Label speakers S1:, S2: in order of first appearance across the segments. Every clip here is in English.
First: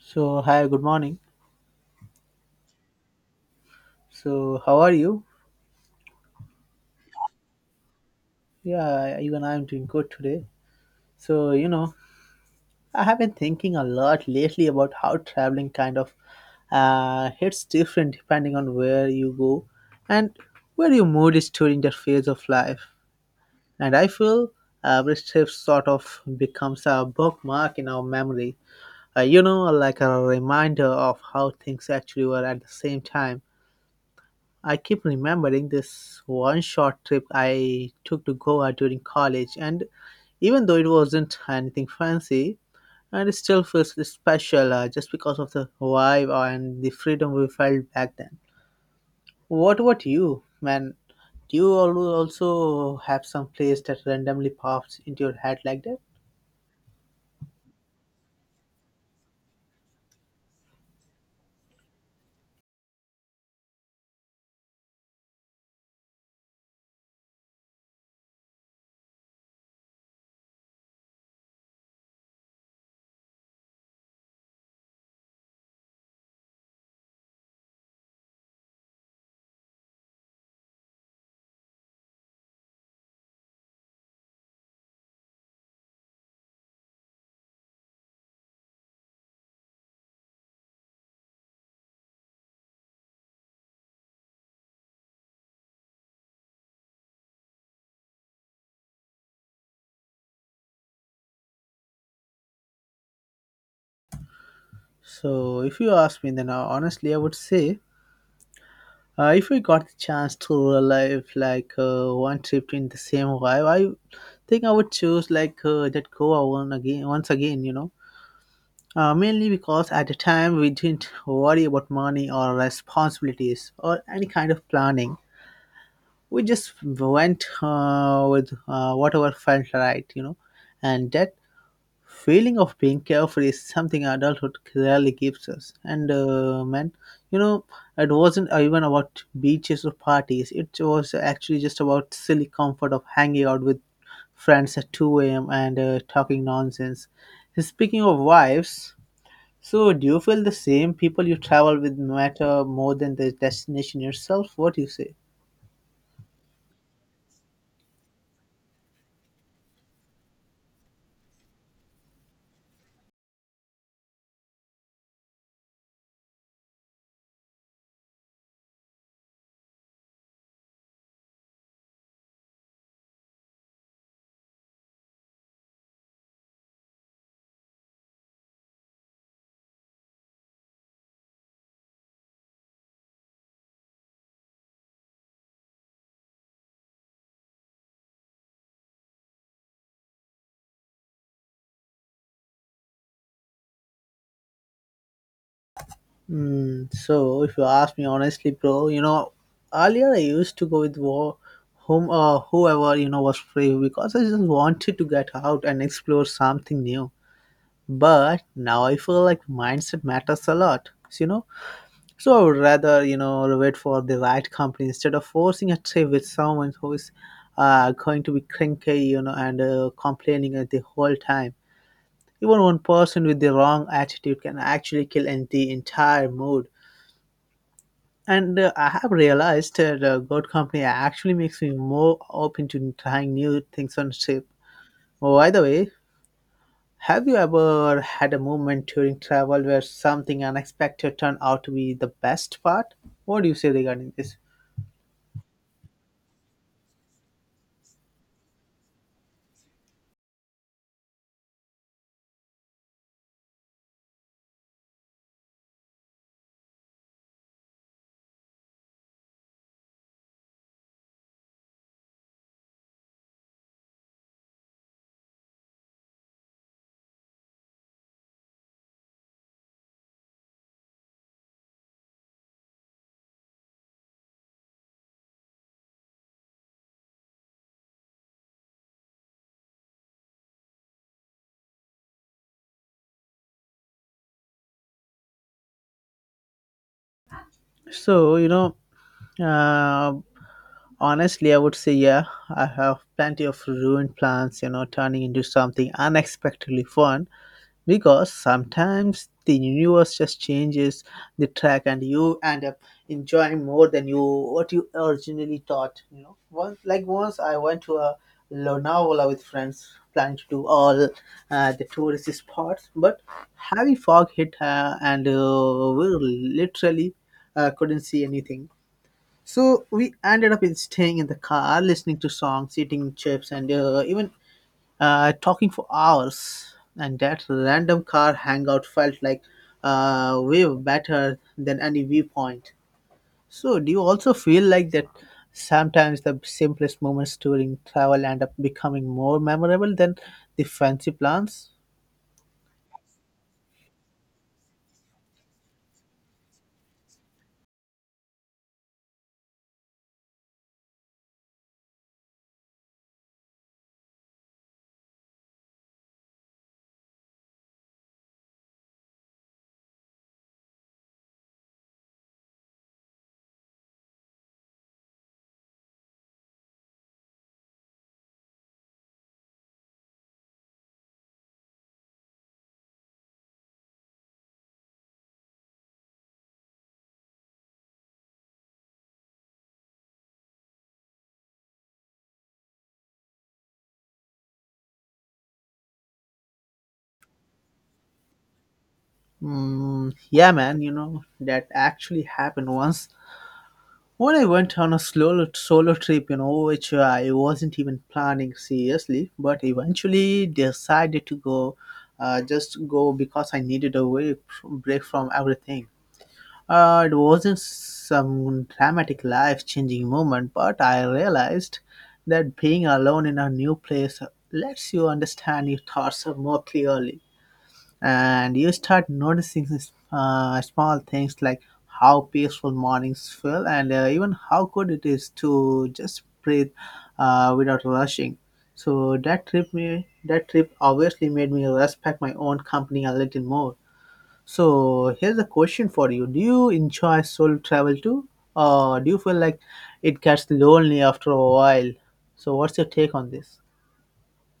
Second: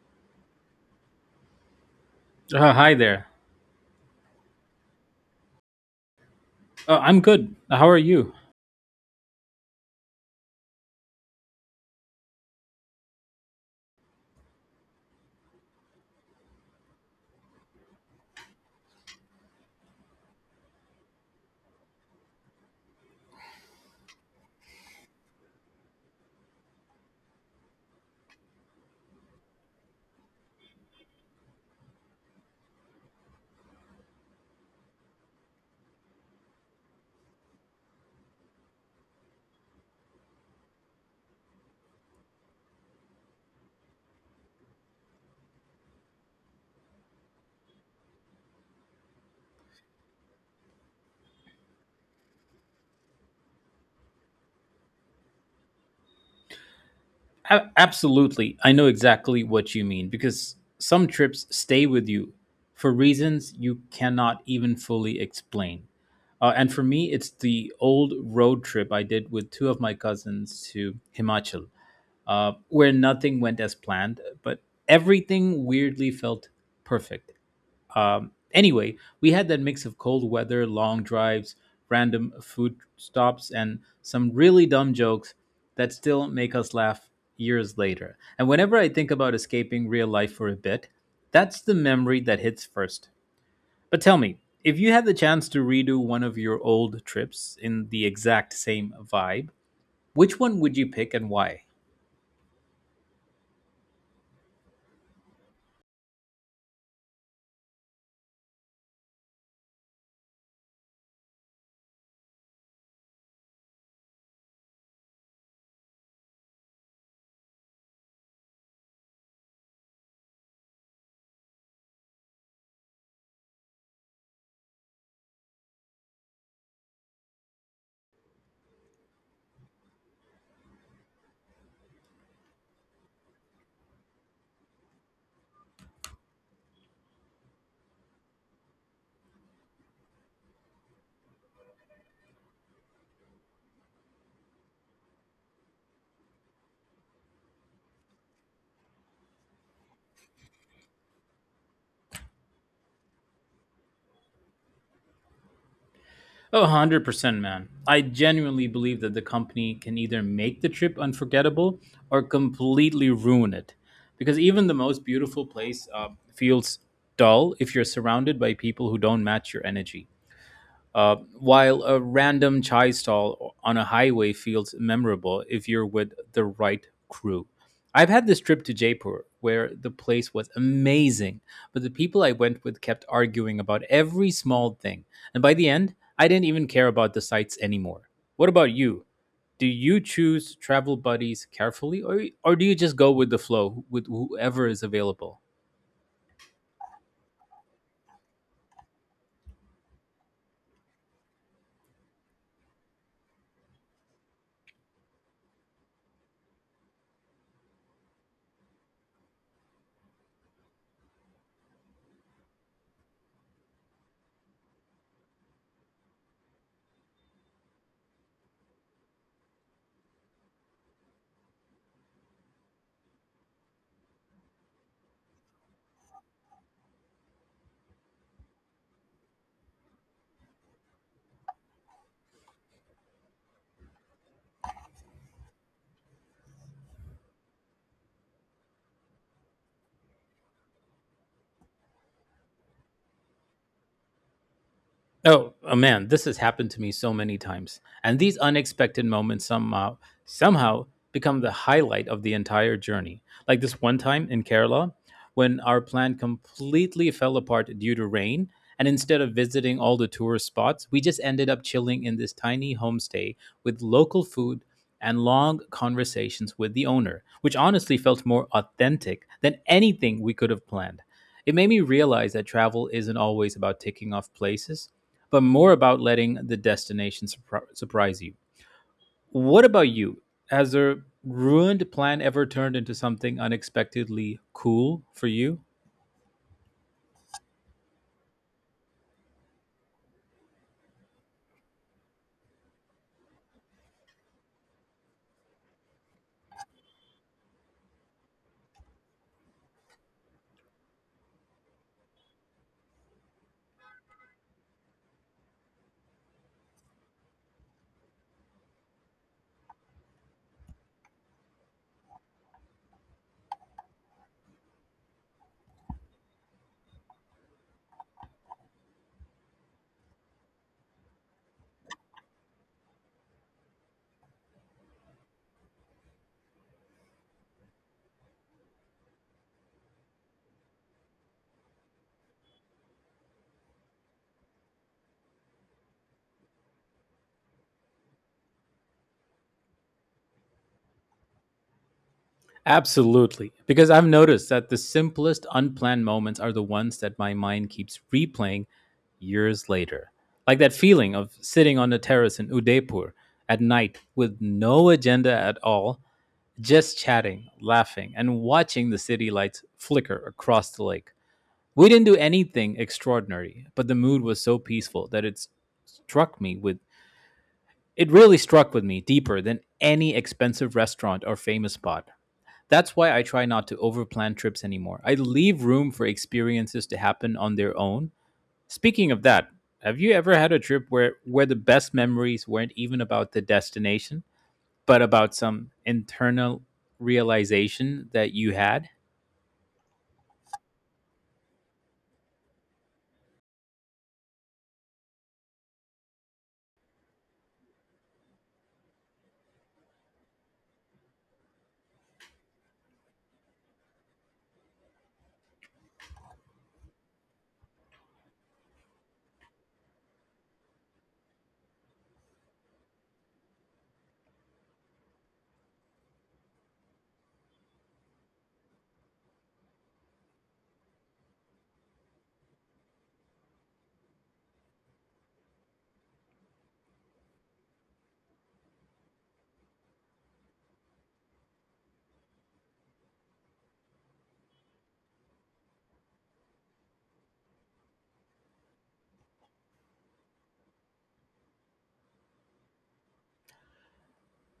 S1: So hi, good morning.
S2: Hi there.
S1: So how are you?
S2: I'm good. How are you?
S1: Yeah, even I'm doing good today. So you know, I have been thinking a lot lately about how traveling kind of hits different depending on where you go and where your mood is during that phase of life. And I feel every trip sort of becomes a bookmark in our memory. You know, like a reminder of how things actually were at the same time I keep remembering this one short trip I took to Goa during college, and even though it wasn't anything fancy, and it still feels special just because of the vibe and the freedom we felt back then. What about you, man? Do you also have some place that randomly pops into your head like that?
S2: Absolutely. I know exactly what you mean because some trips stay with you for reasons you cannot even fully explain. And for me, it's the old road trip I did with two of my cousins to Himachal, where nothing went as planned, but everything weirdly felt perfect. Anyway, we had that mix of cold weather, long drives, random food stops, and some really dumb jokes that still make us laugh years later. And whenever I think about escaping real life for a bit, that's the memory that hits first. But tell me, if you had the chance to redo one of your old trips in the exact same vibe, which one would you pick and why?
S1: So, if you ask me, then honestly, I would say if we got the chance to relive like one trip in the same vibe, I think I would choose like that Goa one again, once again. You know, mainly because at the time we didn't worry about money or responsibilities or any kind of planning. We just went with whatever felt right. You know, and that feeling of being carefree is something adulthood rarely gives us. And man, you know, it wasn't even about beaches or parties. It was actually just about silly comfort of hanging out with friends at 2 a.m. and talking nonsense. Speaking of wives, so do you feel the same people you travel with matter more than the destination yourself? What do you say?
S2: Oh, 100%, man. I genuinely believe that the company can either make the trip unforgettable or completely ruin it. Because even the most beautiful place feels dull if you're surrounded by people who don't match your energy. While a random chai stall on a highway feels memorable if you're with the right crew. I've had this trip to Jaipur where the place was amazing, but the people I went with kept arguing about every small thing. And by the end, I didn't even care about the sights anymore. What about you? Do you choose travel buddies carefully or do you just go with the flow with whoever is available?
S1: So if you ask me honestly, bro, you know, earlier I used to go with whom whoever you know was free because I just wanted to get out and explore something new. But now I feel like mindset matters a lot, you know. So I would rather you know wait for the right company instead of forcing a trip with someone who is going to be cranky, you know, and complaining at the whole time. Even one person with the wrong attitude can actually kill the entire mood. And I have realized that God Company actually makes me more open to trying new things on ship. Oh, by the way, have you ever had a moment during travel where something unexpected turned out to be the best part? What do you say regarding this?
S2: Oh man, this has happened to me so many times. And these unexpected moments somehow become the highlight of the entire journey. Like this one time in Kerala when our plan completely fell apart due to rain and instead of visiting all the tourist spots, we just ended up chilling in this tiny homestay with local food and long conversations with the owner, which honestly felt more authentic than anything we could have planned. It made me realize that travel isn't always about ticking off places but more about letting the destination surprise you. What about you? Has a ruined plan ever turned into something unexpectedly cool for you?
S1: So, you know, uh, honestly, I would say, yeah, I have plenty of ruined plans, you know, turning into something unexpectedly fun because sometimes the universe just changes the track and you end up enjoying more than you what you originally thought, you know. Once I went to a Lonavala with friends planning to do all the touristy spots, but heavy fog hit, and we literally couldn't see anything. So we ended up in staying in the car, listening to songs, eating chips, and even talking for hours. And that random car hangout felt like way better than any viewpoint. So do you also feel like that sometimes the simplest moments during travel end up becoming more memorable than the fancy plans?
S2: Absolutely. Because I've noticed that the simplest unplanned moments are the ones that my mind keeps replaying years later. Like that feeling of sitting on a terrace in Udaipur at night with no agenda at all, just chatting, laughing, and watching the city lights flicker across the lake. We didn't do anything extraordinary, but the mood was so peaceful that struck me with it really struck with me deeper than any expensive restaurant or famous spot. That's why I try not to overplan trips anymore. I leave room for experiences to happen on their own. Speaking of that, have you ever had a trip where the best memories weren't even about the destination, but about some internal realization that you had?
S1: Yeah, man, you know, that actually happened once. Well, I went on a slow solo trip, you know, which I wasn't even planning seriously, but eventually decided to go, just go because I needed a way break from everything. It wasn't some dramatic life-changing moment, but I realized that being alone in a new place lets you understand your thoughts more clearly and you start noticing small things like how peaceful mornings feel and even how good it is to just breathe without rushing. So that trip obviously made me respect my own company a little more. So here's a question for you: do you enjoy solo travel too, or do you feel like it gets lonely after a while? So what's your take on this?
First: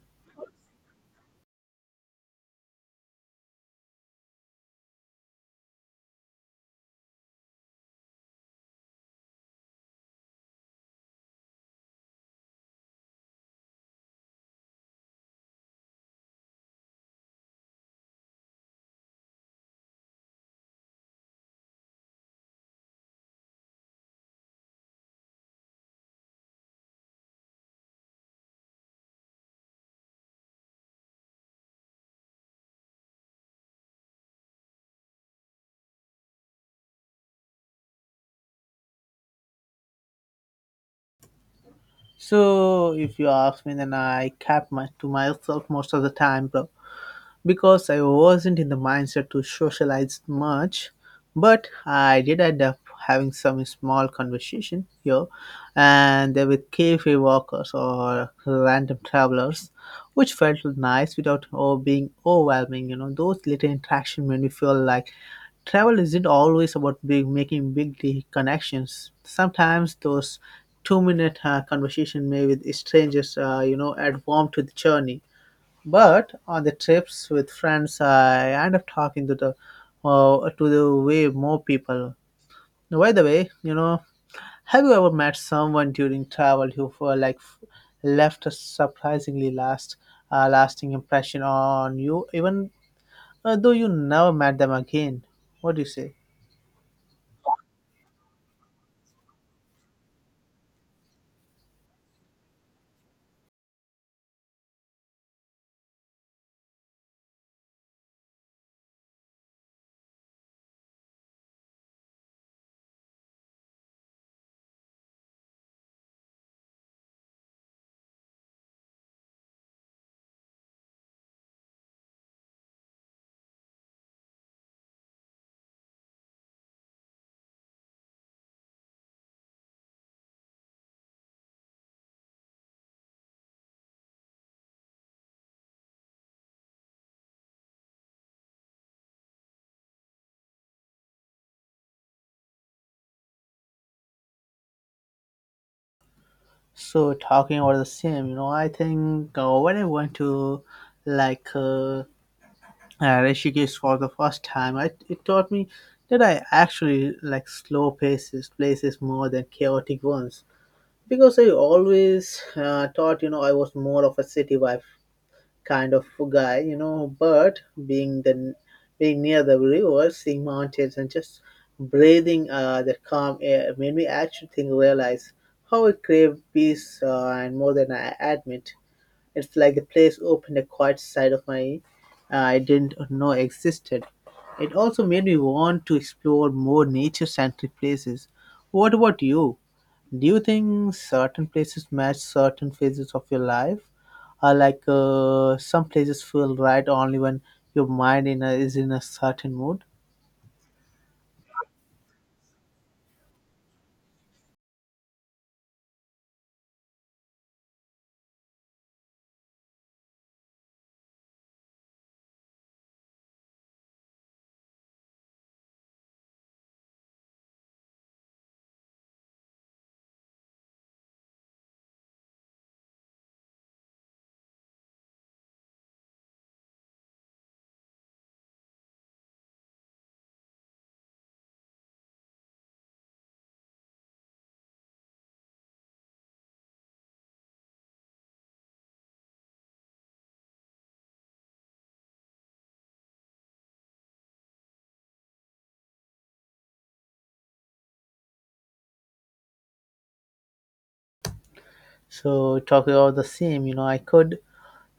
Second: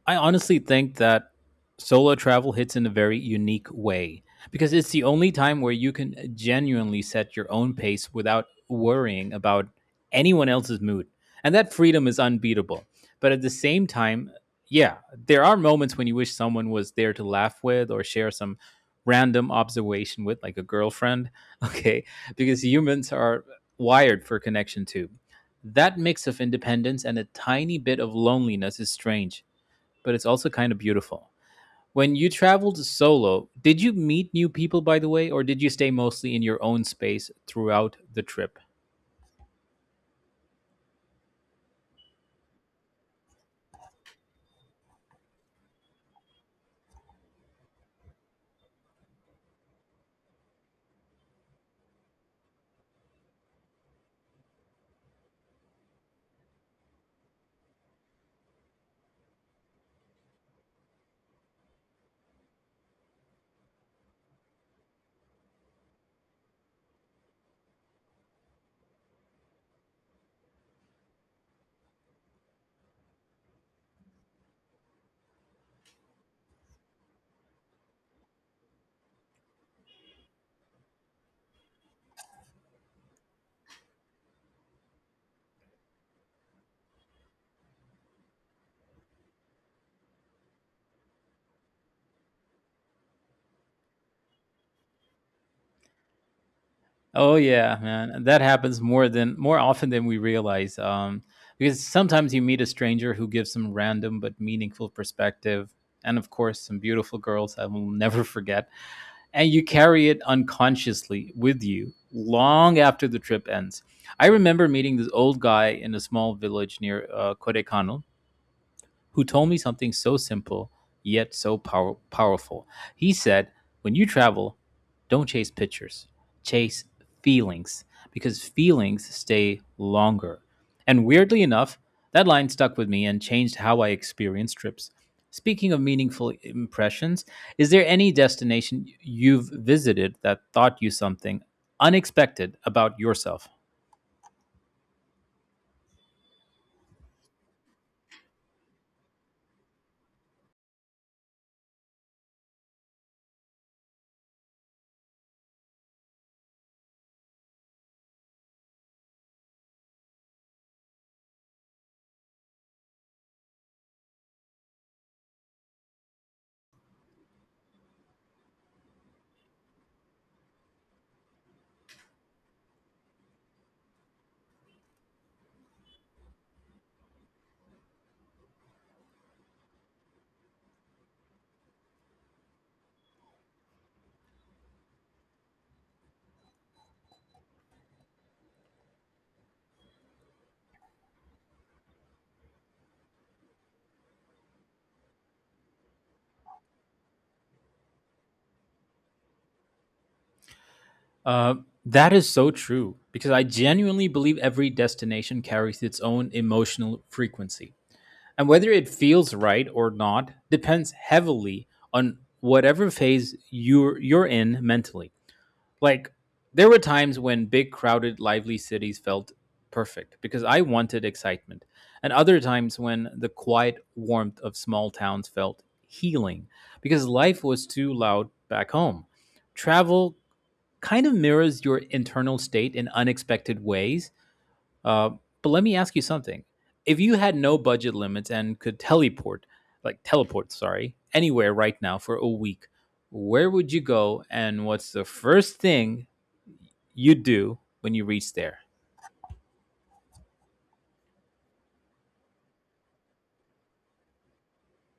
S2: I honestly think that solo travel hits in a very unique way because it's the only time where you can genuinely set your own pace without worrying about anyone else's mood. And that freedom is unbeatable. But at the same time, yeah, there are moments when you wish someone was there to laugh with or share some random observation with, like a girlfriend. Okay. Because humans are wired for connection too. That mix of independence and a tiny bit of loneliness is strange but it's also kind of beautiful. When you traveled solo, did you meet new people, by the way, or did you stay mostly in your own space throughout the trip?
S1: So if you ask me, then I cap my to myself most of the time, bro, because I wasn't in the mindset to socialize much. But I did end up having some small conversation here and there with cafe walkers or random travelers, which felt nice without oh, being overwhelming. You know, those little interaction made me feel like travel isn't always about big making big connections. Sometimes those two-minute conversation made with strangers, you know, add warmth to the journey. But on the trips with friends, I end up talking to the way more people. By the way, you know, have you ever met someone during travel who left a surprisingly lasting impression on you, even though you never met them again? What do you say?
S2: Oh yeah, man, that happens more often than we realize. Because sometimes you meet a stranger who gives some random but meaningful perspective, and of course, some beautiful girls I will never forget. And you carry it unconsciously with you long after the trip ends. I remember meeting this old guy in a small village near Kodekano who told me something so simple yet so powerful. He said, when you travel, don't chase pictures, chase feelings, because feelings stay longer. And weirdly enough, that line stuck with me and changed how I experience trips. Speaking of meaningful impressions, is there any destination you've visited that taught you something unexpected about yourself?
S1: So talking about the same, you know, I think when I went to like. Uh, Rishikesh for the first time, it taught me that I actually like slow paces places more than chaotic ones. Because I always thought, you know, I was more of a city vibe kind of guy, you know. But being the being near the river, seeing mountains, and just breathing that calm air made me actually realize how I crave peace and more than I admit. It's like the place opened a quiet side of my I didn't know existed. It also made me want to explore more nature-centric places. What about you? Do you think certain places match certain phases of your life? Or like some places feel right only when your is in a certain mood?
S2: Uh, that is so true because I genuinely believe every destination carries its own emotional frequency. And whether it feels right or not depends heavily on whatever phase you're in mentally. Like, there were times when big, crowded, lively cities felt perfect because I wanted excitement, and other times when the quiet warmth of small towns felt healing because life was too loud back home travel kind of mirrors your internal state in unexpected ways. Uh, but let me ask you something: if you had no budget limits and could teleport, like teleport, sorry, anywhere right now for a week, where would you go, and what's the first thing you do when you reach there?
S1: So talking about the same, you know, I could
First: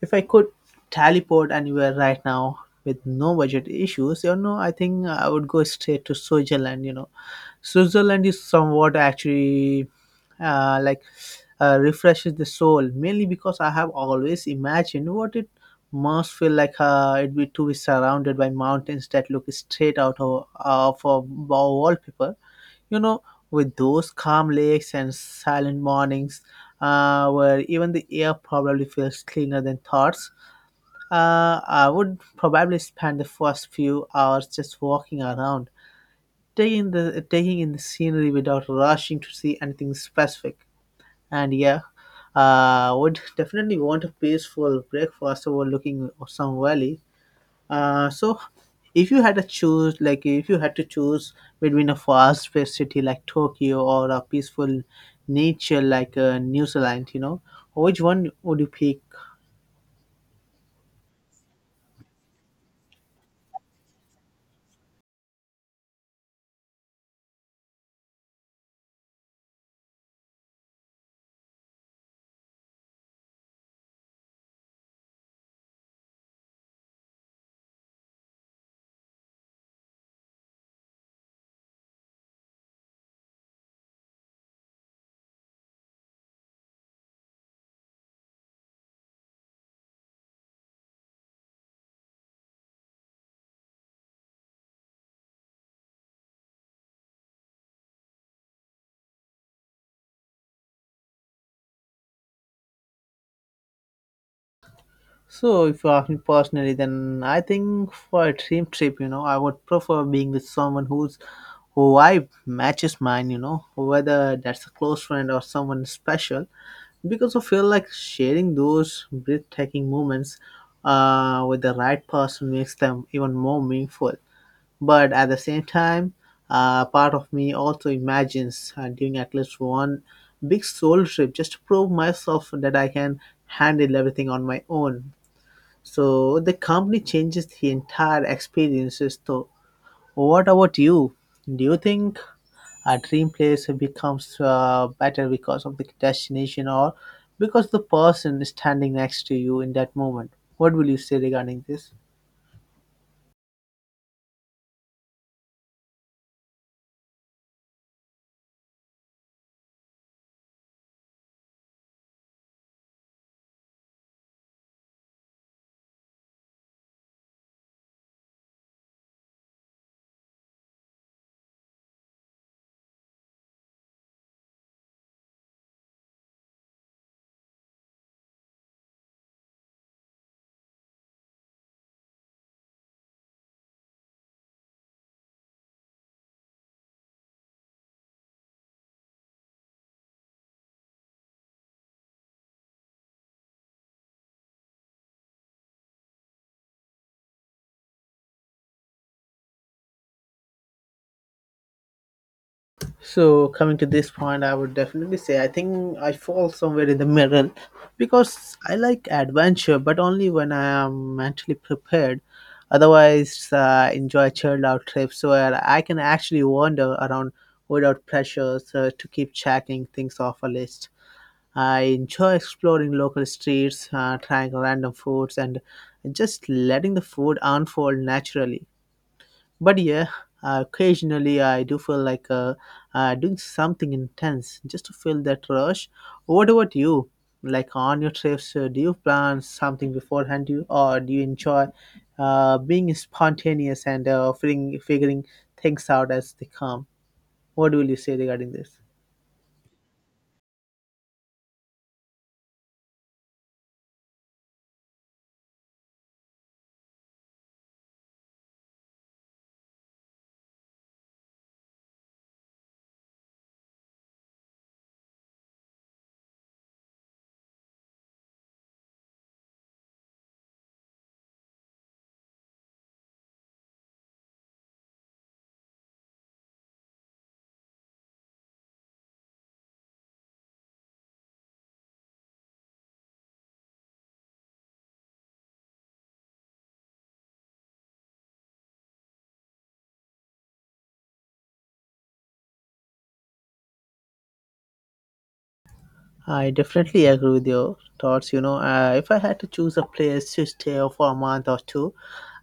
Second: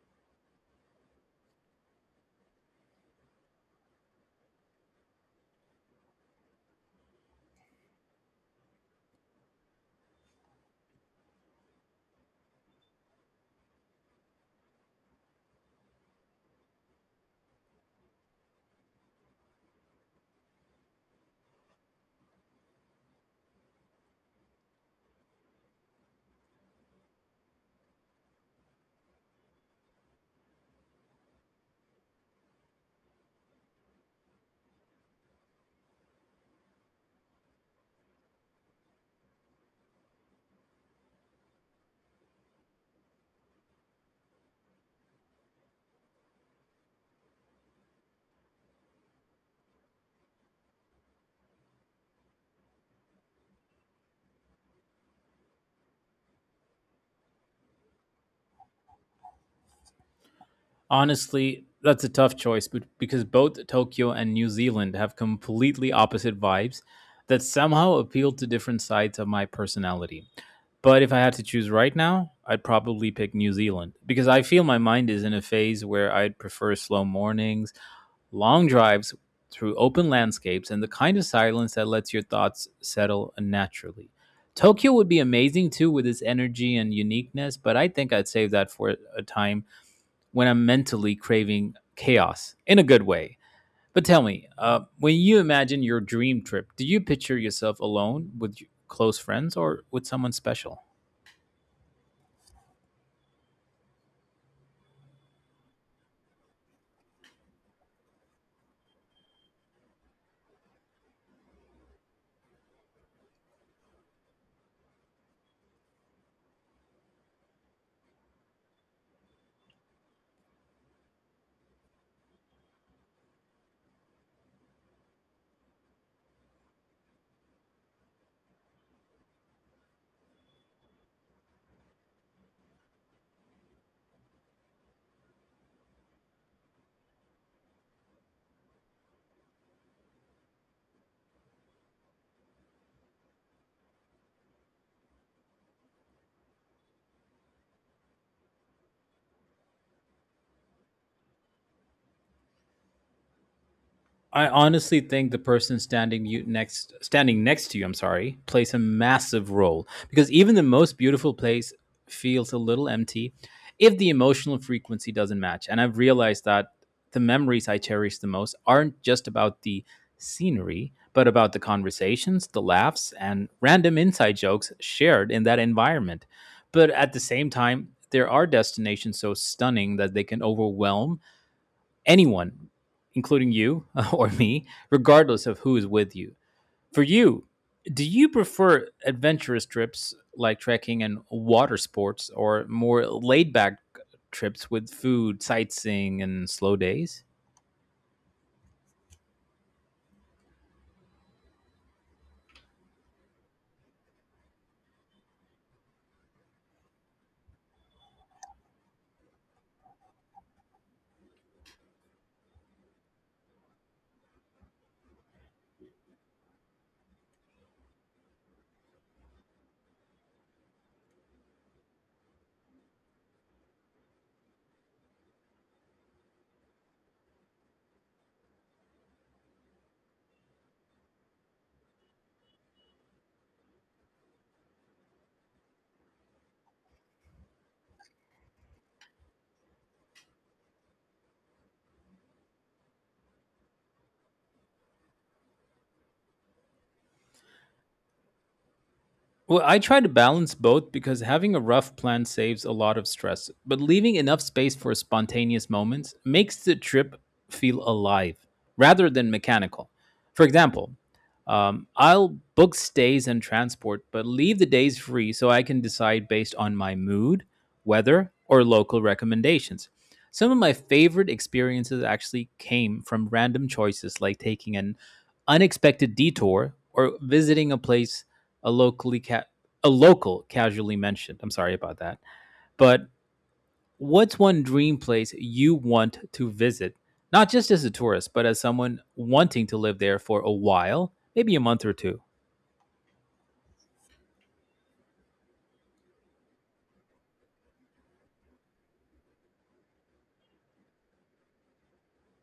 S1: if I could teleport anywhere right now with no budget issues, you know, I think I would go straight to Switzerland. You know, Switzerland is somewhat actually uh, like refreshes the soul, mainly because I have always imagined what it must feel like it be to be surrounded by mountains that look straight out of a wallpaper. You know, with those calm lakes and silent mornings where even the air probably feels cleaner than thoughts. I would probably spend the first few hours just walking around, taking in the scenery without rushing to see anything specific. And yeah, would definitely want a peaceful breakfast overlooking some valley. So if you had to choose, like if you had to choose between a fast-paced city like Tokyo or a peaceful nature like New Zealand, you know, which one would you pick?
S2: Honestly, that's a tough choice but because both Tokyo and New Zealand have completely opposite vibes that somehow appeal to different sides of my personality. But if I had to choose right now, I'd probably pick New Zealand because I feel my mind is in a phase where I'd prefer slow mornings, long drives through open landscapes, and the kind of silence that lets your thoughts settle naturally. Tokyo would be amazing too with its energy and uniqueness, but I think I'd save that for a time when I'm mentally craving chaos in a good way. But tell me, when you imagine your dream trip, do you picture yourself alone with your close friends or with someone special?
S1: So, if you ask me personally, then I think for a dream trip, you know, I would prefer being with someone who vibe matches mine, you know, whether that's a close friend or someone special, because I feel like sharing those breathtaking moments with the right person makes them even more meaningful. But at the same time, part of me also imagines doing at least one big soul trip just to prove myself that I can handle everything on my own. So the company changes the entire experiences. So what about you? Do you think a dream place becomes better because of the destination or because the person standing next to you in that moment? What will you say regarding this?
S2: I honestly think the person standing you next standing next to you, I'm sorry, plays a massive role because even the most beautiful place feels a little empty if the emotional frequency doesn't match. And I've realized that the memories I cherish the most aren't just about the scenery, but about the conversations, the laughs, and random inside jokes shared in that environment. But at the same time, there are destinations so stunning that they can overwhelm anyone, including you or me, regardless of who is with you. For you, do you prefer adventurous trips like trekking and water sports or more laid back trips with food, sightseeing, and slow days?
S1: So coming to this point, I would definitely say I think I fall somewhere in the middle because I like adventure, but only when I am mentally prepared. Otherwise, I enjoy chilled out trips where I can actually wander around without pressures to keep checking things off a list. I enjoy exploring local streets, trying random foods, and just letting the food unfold naturally. But yeah, occasionally I do feel like doing something intense just to feel that rush. What about you? Like on your trips, do you plan something beforehand, or do you enjoy being spontaneous and figuring things out as they come? What will you say regarding this?
S2: Well, I try to balance both because having a rough plan saves a lot of stress, but leaving enough space for spontaneous moments makes the trip feel alive rather than mechanical. For example, I'll book stays and transport, but leave the days free so I can decide based on my mood, weather, or local recommendations. Some of my favorite experiences actually came from random choices like taking an unexpected detour or visiting a place a locally ca- a local casually mentioned. I'm sorry about that. But what's one dream place you want to visit? Not just as a tourist, but as someone wanting to live there for a while, maybe a month or two.
S1: I definitely agree with your thoughts. You know, if I had to choose a place to stay for a month or two,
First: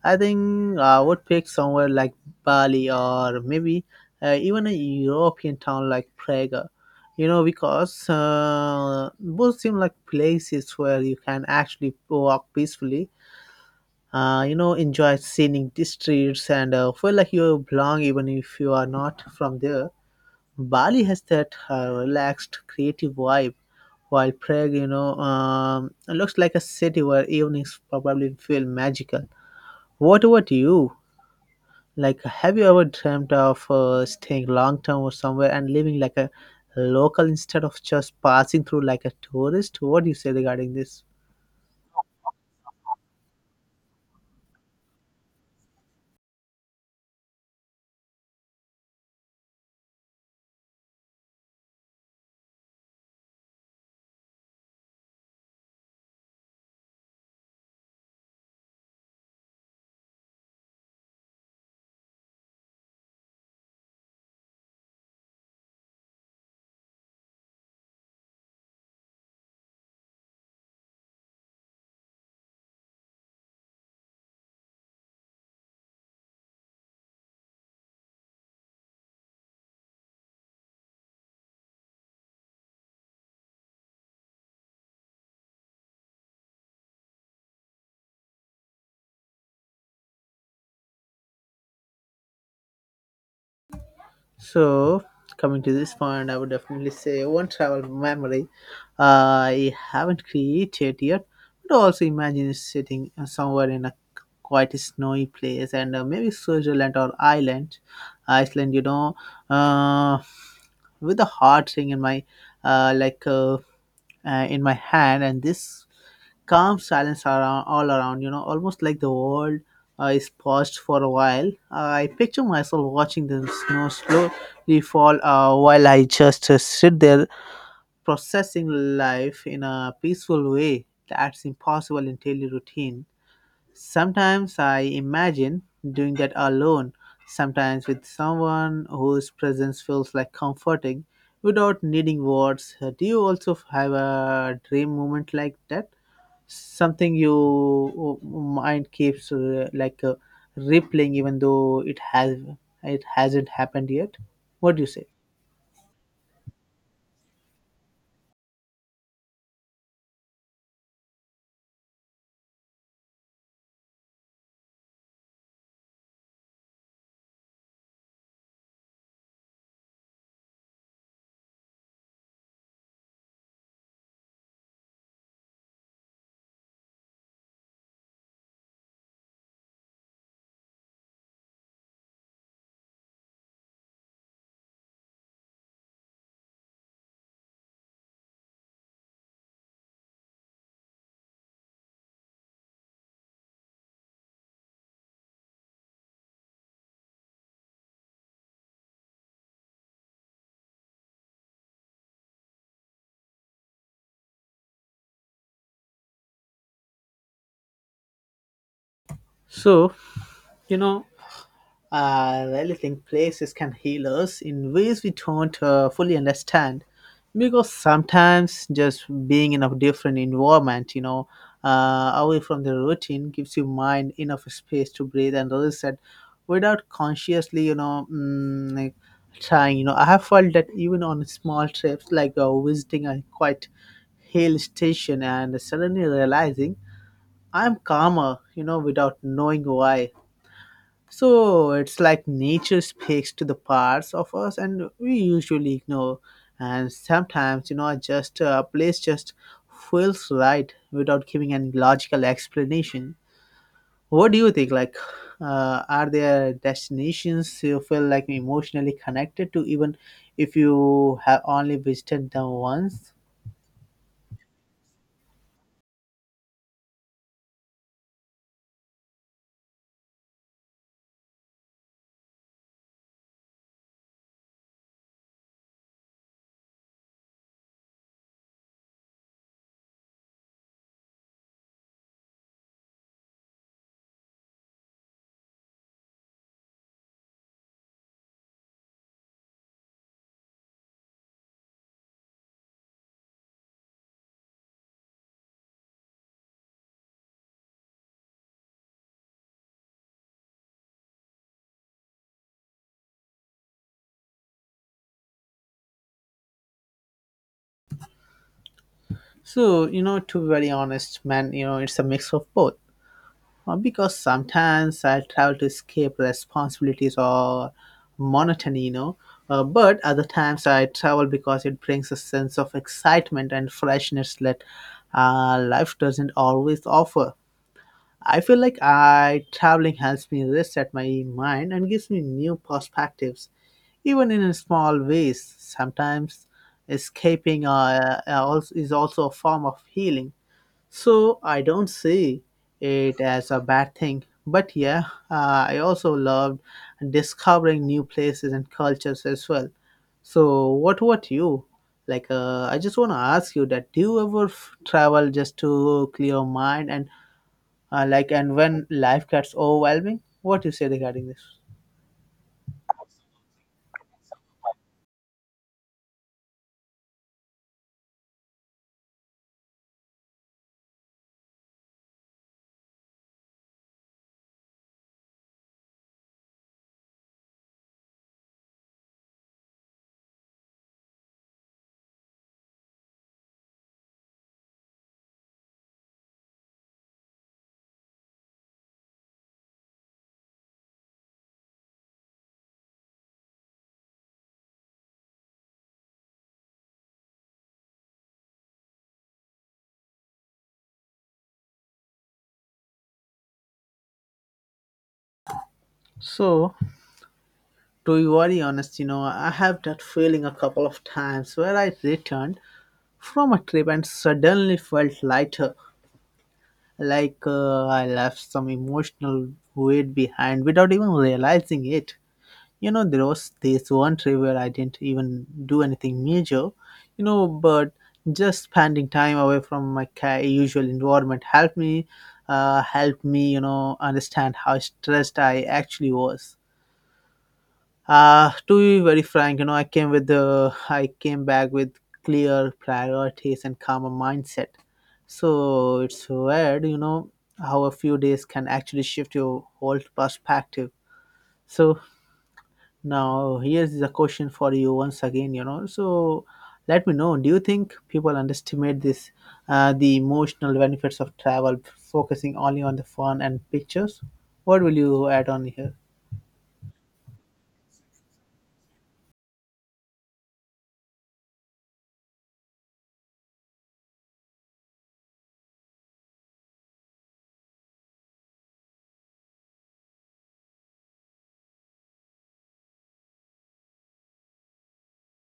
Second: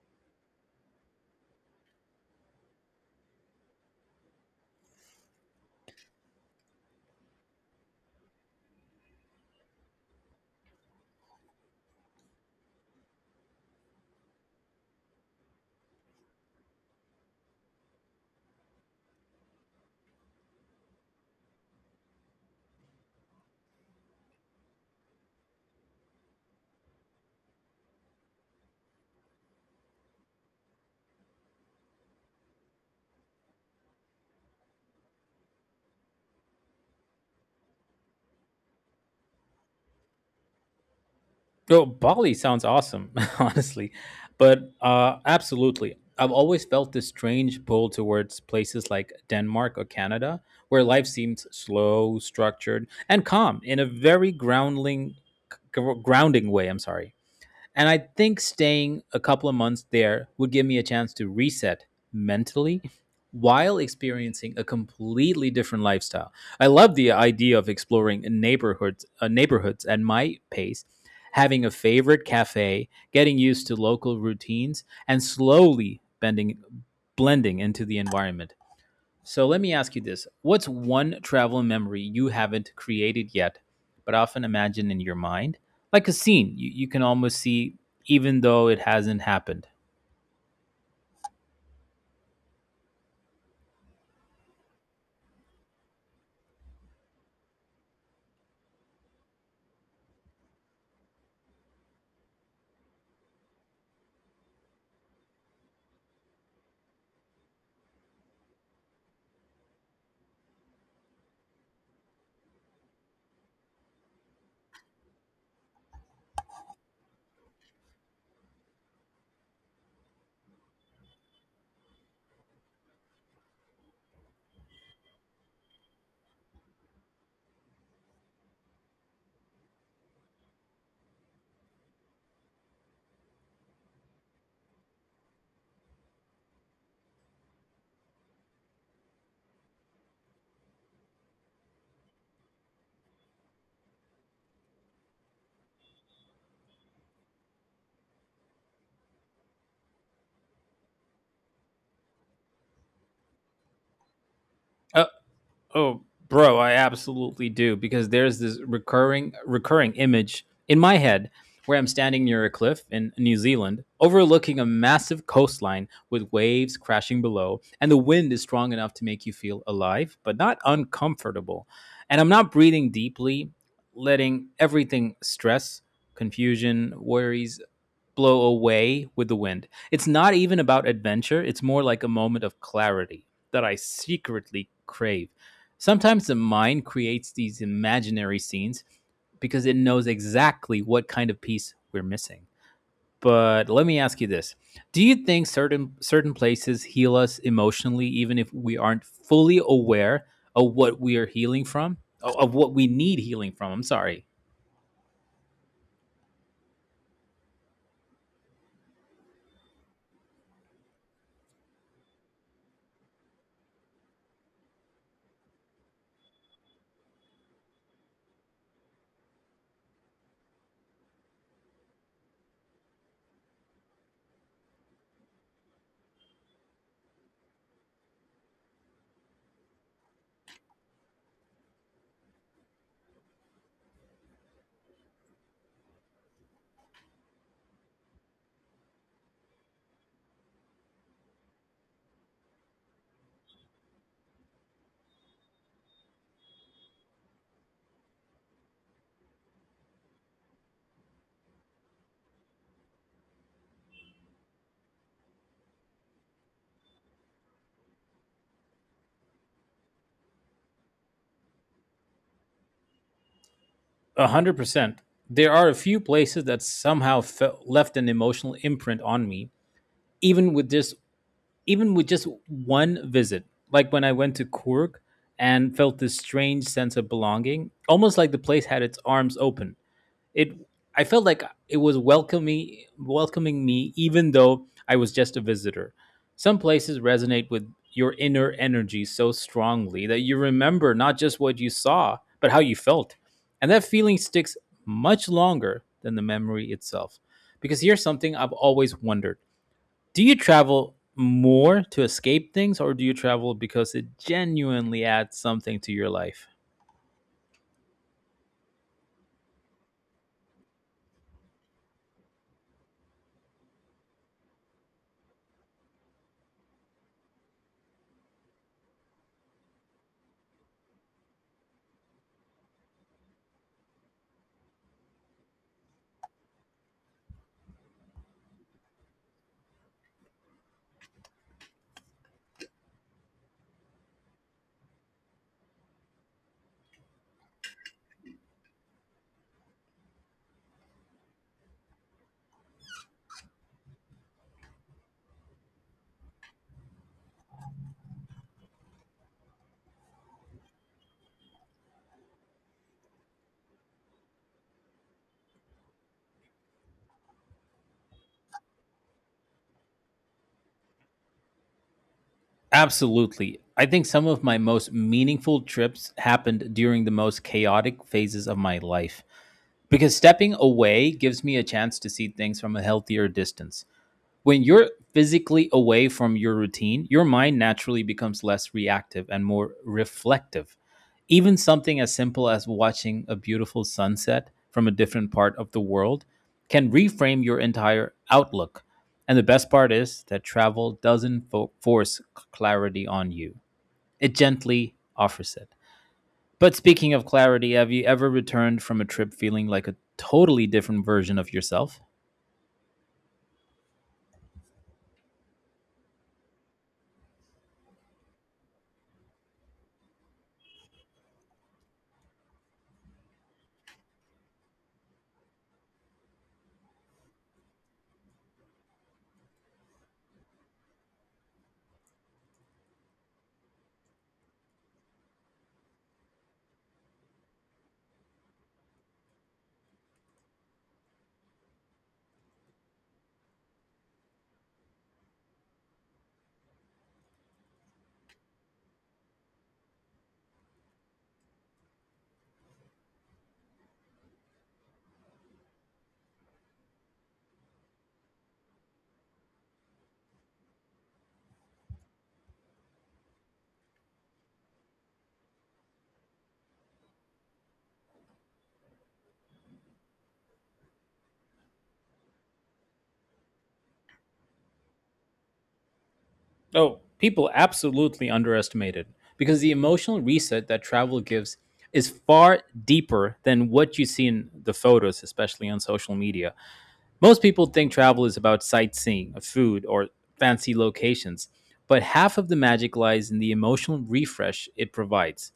S1: I think I would pick somewhere like Bali or maybe even a European town like Prague. You know, because both seem like places where you can actually walk peacefully. You know, enjoy scenic streets and feel like you belong even if you are not from there. Bali has that relaxed, creative vibe, while Prague, you know, looks like a city where evenings probably feel magical. What about you? Like, have you ever dreamt of staying long term or somewhere and living like a local instead of just passing through like a tourist? What do you say regarding this?
S2: Oh, Bali sounds awesome, honestly. But absolutely, I've always felt this strange pull towards places like Denmark or Canada, where life seems slow, structured, and calm in a very grounding way. I'm sorry. And I think staying a couple of months there would give me a chance to reset mentally while experiencing a completely different lifestyle. I love the idea of exploring neighborhoods at my pace, having a favorite cafe, getting used to local routines, and slowly bending blending into the environment. So let me ask you this. What's one travel memory you haven't created yet, but often imagine in your mind? Like a scene you can almost see, even though it hasn't happened.
S1: So, coming to this point, I would definitely say one travel memory I haven't created yet, but also imagine sitting somewhere in a quite snowy place and maybe Switzerland or Ireland, Iceland, you know, uh, with a heart thing in my uh, like. Uh, in my hand, and this calm silence around, all around, you know, almost like the world is paused for a while. I picture myself watching the snow slowly fall while I just sit there processing life in a peaceful way that's impossible in daily routine. Sometimes I imagine doing that alone, sometimes with someone whose presence feels like comforting without needing words. Do you also have a dream moment like that? Something you mind keeps rippling even though it hasn't happened yet. What do you
S2: Uh,
S1: say?
S2: Oh, bro, I absolutely do because there's this recurring image in my head where I'm standing near a cliff in New Zealand, overlooking a massive coastline with waves crashing below, and the wind is strong enough to make you feel alive, but not uncomfortable. And I'm not breathing deeply, letting everything stress, confusion, worries, blow away with the wind. It's not even about adventure, it's more like a moment of clarity that I secretly crave. Sometimes the mind creates these imaginary scenes because it knows exactly what kind of piece we're missing. But let me ask you this. Do you think certain places heal us emotionally even if we aren't fully aware of what we need healing from. I'm sorry.
S1: So, you know, I really think places can heal us in ways we don't fully understand because sometimes just being in a different environment, you know, away from the routine gives your mind enough space to breathe and reset without consciously, you know, like trying. You know, I have felt that even on small trips, like visiting a quite hill station and suddenly realizing I'm calmer, you know, without knowing why. So it's like nature speaks to the parts of us and we usually ignore. And sometimes, you know, just a place just feels right without giving any logical explanation. What do you think? Like, are there destinations you feel like emotionally connected to, even if you have only visited them once?
S2: 100%. There are a few places that somehow left an emotional imprint on me, even with just even with just one visit. Like when I went to Kurg and felt this strange sense of belonging, almost like the place had its arms open it I felt like it was welcoming welcoming me even though I was just a visitor. Some places resonate with your inner energy so strongly that you remember not just what you saw, but how you felt. And that feeling sticks much longer than the memory itself. Because here's something I've always wondered. Do you travel more to escape things or do you travel because it genuinely adds something to your life?
S1: So, you know, to be very honest, man, you know, it's a mix of both. Because sometimes I travel to escape responsibilities or monotony, you know. But other times I travel because it brings a sense of excitement and freshness that life doesn't always offer. I feel like I traveling helps me reset my mind and gives me new perspectives, even in small ways. Sometimes escaping is also a form of healing, so I don't see it as a bad thing. But yeah, I also loved discovering new places and cultures as well. So what about you? Like, I just want to ask you that do you ever travel just to clear your mind and and when life gets overwhelming, what you say regarding this?
S2: Absolutely. I think some of my most meaningful trips happened during the most chaotic phases of my life because stepping away gives me a chance to see things from a healthier distance. When you're physically away from your routine, your mind naturally becomes less reactive and more reflective. Even something as simple as watching a beautiful sunset from a different part of the world can reframe your entire outlook. And the best part is that travel doesn't force clarity on you, it gently offers it. But speaking of clarity, have you ever returned from a trip feeling like a totally different version of yourself?
S1: So, to be very honest, you know, I have that feeling a couple of times where I returned from a trip and suddenly felt lighter. Like I left some emotional weight behind without even realizing it. You know, there was this one trip where I didn't even do anything major, you know, but just spending time away from my usual environment helped me, you know, understand how stressed I actually was. To be very frank, you know, I came back with clear priorities and calmer mindset. So it's weird, you know, how a few days can actually shift your whole perspective. So now here's the question for you once again, you know. So let me know. Do you think people underestimate this, the emotional benefits of travel, focusing only on the fun and pictures? What will you add on here?
S2: Oh, people absolutely underestimate it because the emotional reset that travel gives is far deeper than what you see in the photos, especially on social media. Most people think travel is about sightseeing, food, or fancy locations, but half of the magic lies in the emotional refresh it provides.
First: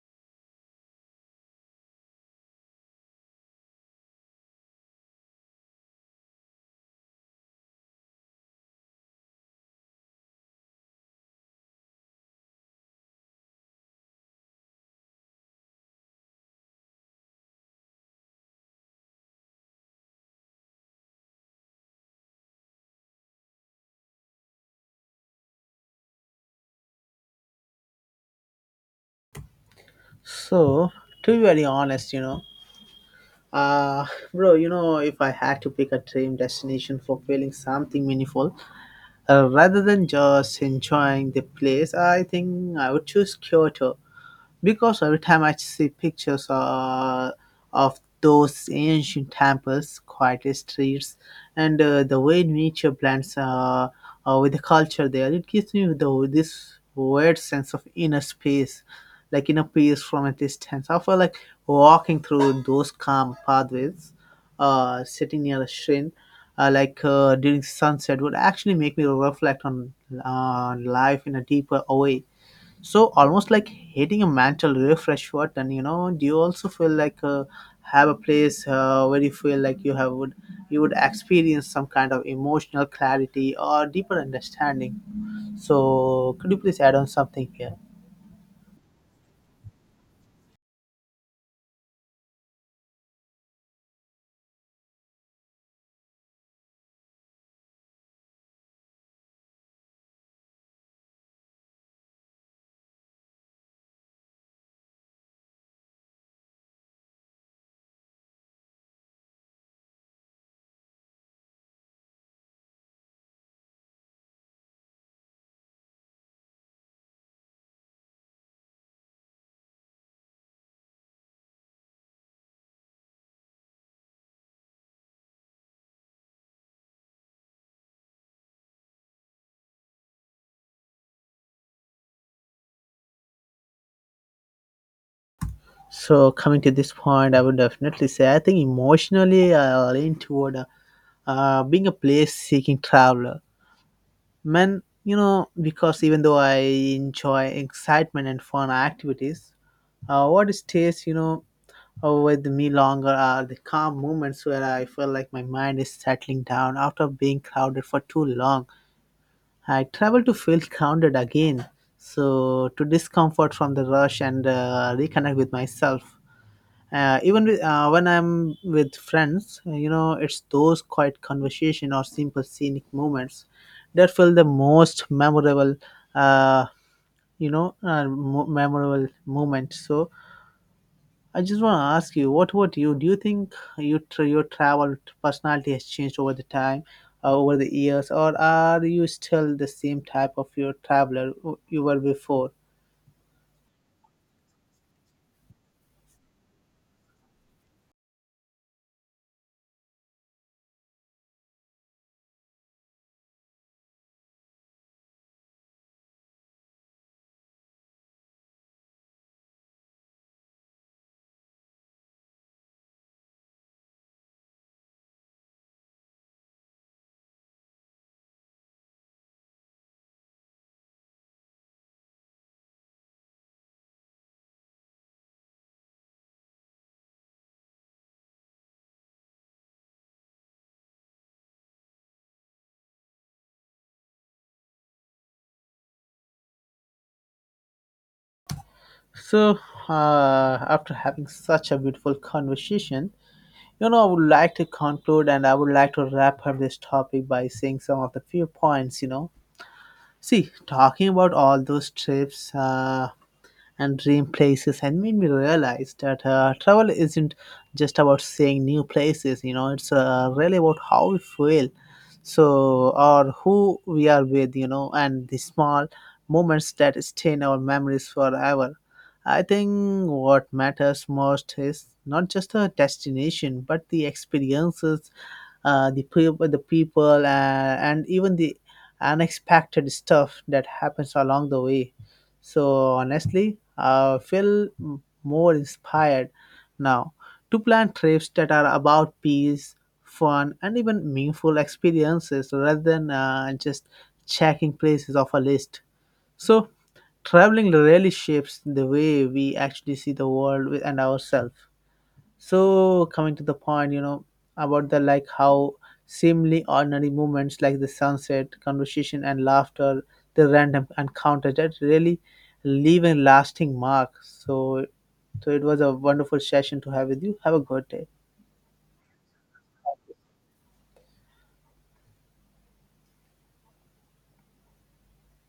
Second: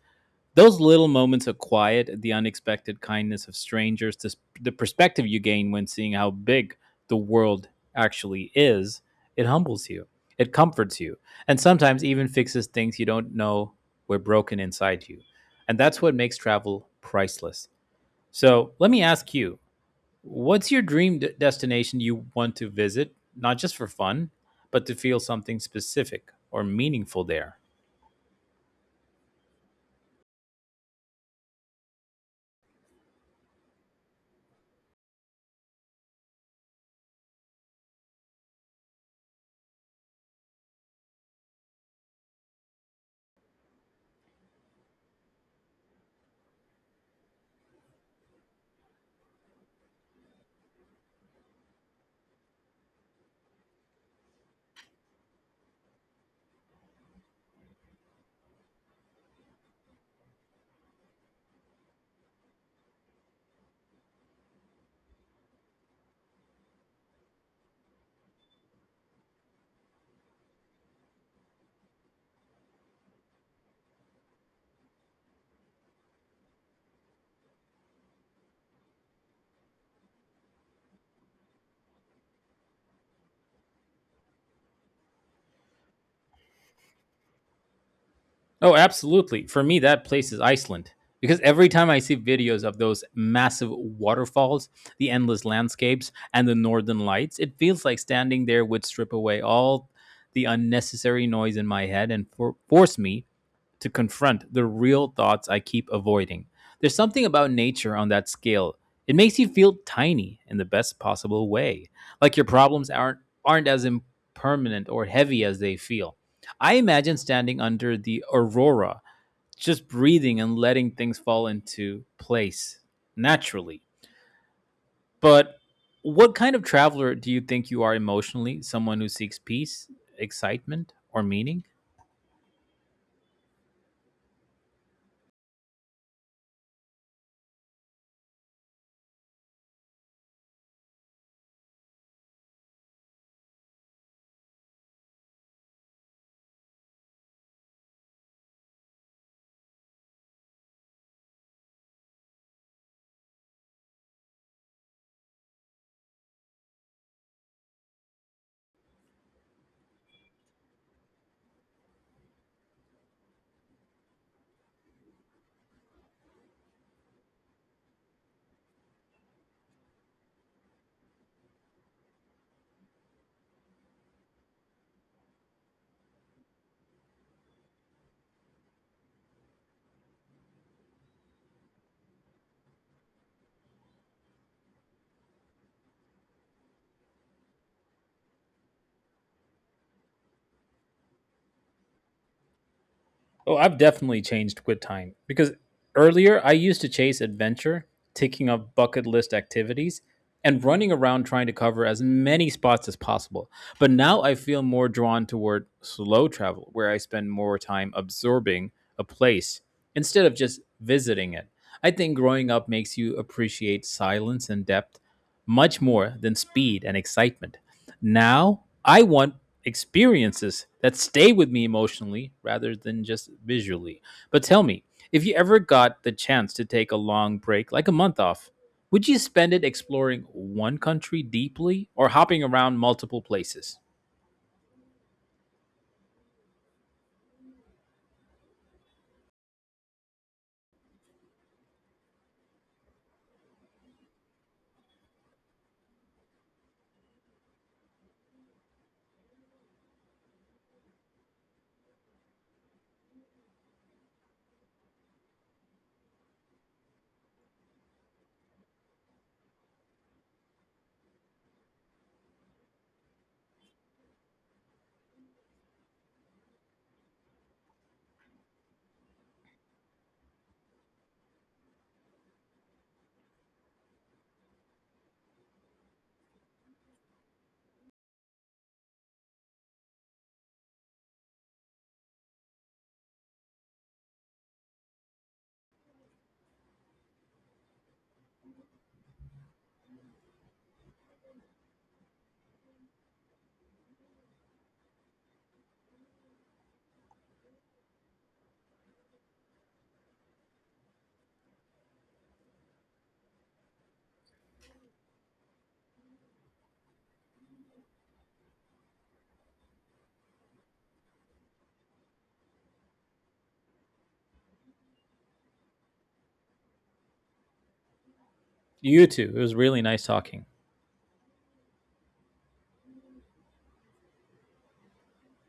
S2: Those little moments of quiet, the unexpected kindness of strangers, the perspective you gain when seeing how big the world actually is, it humbles you, it comforts you, and sometimes even fixes things you don't know were broken inside you. And that's what makes travel priceless. So let me ask you, what's your destination you want to visit, not just for fun, but to feel something specific or meaningful there?
S1: So to be very honest, you know. Uh, Bro, you know, if I had to pick a dream destination for feeling something meaningful, rather than just enjoying the place, I think I would choose Kyoto because every time I see pictures of those ancient temples, quiet streets, and the way nature blends with the culture there, it gives me this weird sense of inner space, like inner peace from a distance. I feel like walking through those calm pathways, sitting near a shrine, during sunset, would actually make me reflect on life in a deeper way, so almost like hitting a mental refresh button, you know. Do you also feel like have a place where you feel like you would experience some kind of emotional clarity or deeper understanding? So could you please add on something here?
S2: Oh, absolutely. For me, that place is Iceland. Because every time I see videos of those massive waterfalls, the endless landscapes, and the northern lights, it feels like standing there would strip away all the unnecessary noise in my head and force me to confront the real thoughts I keep avoiding. There's something about nature on that scale. It makes you feel tiny in the best possible way, like your problems aren't as impermanent or heavy as they feel. I imagine standing under the aurora, just breathing and letting things fall into place naturally. But what kind of traveler do you think you are emotionally? Someone who seeks peace, excitement, or meaning?
S1: So coming to this point, I would definitely say I think emotionally I lean toward being a place seeking traveler, man, you know, because even though I enjoy excitement and fun activities, what stays, you know, with me longer are the calm moments where I feel like my mind is settling down after being crowded for too long. I travel to feel grounded again, so to discomfort from the rush and reconnect with myself. When I'm with friends, you know, it's those quiet conversation or simple scenic moments that feel the most memorable. Uh, you know, memorable moment. So I just want to ask you, what about you? Do you think your travel personality has changed over the time, over the years, or are you still the same type of your traveler who you were before?
S2: Oh, I've definitely changed with time because earlier I used to chase adventure, ticking off bucket list activities, and running around trying to cover as many spots as possible. But now I feel more drawn toward slow travel, where I spend more time absorbing a place instead of just visiting it. I think growing up makes you appreciate silence and depth much more than speed and excitement. Now I want experiences that stay with me emotionally rather than just visually. But tell me, if you ever got the chance to take a long break, like a month off, would you spend it exploring one country deeply or hopping around multiple places?
S1: So, after having such a beautiful conversation, you know, I would like to conclude and I would like to wrap up this topic by saying some of the few points, you know. See, talking about all those trips, and dream places and made me realize that travel isn't just about seeing new places, you know, it's really about how we feel, so or who we are with, you know, and the small moments that stay in our memories forever. I think what matters most is not just the destination but the experiences, the people, and even the unexpected stuff that happens along the way. So honestly, I feel more inspired now to plan trips that are about peace, fun, and even meaningful experiences rather than just checking places off a list. So traveling really shapes the way we actually see the world and ourselves. So coming to the point, you know, about the like how seemingly ordinary moments like the sunset conversation and laughter, the random encounter that really leave a lasting mark. So so it was a wonderful session to have with you. Have a good day.
S2: You too. It was really nice talking.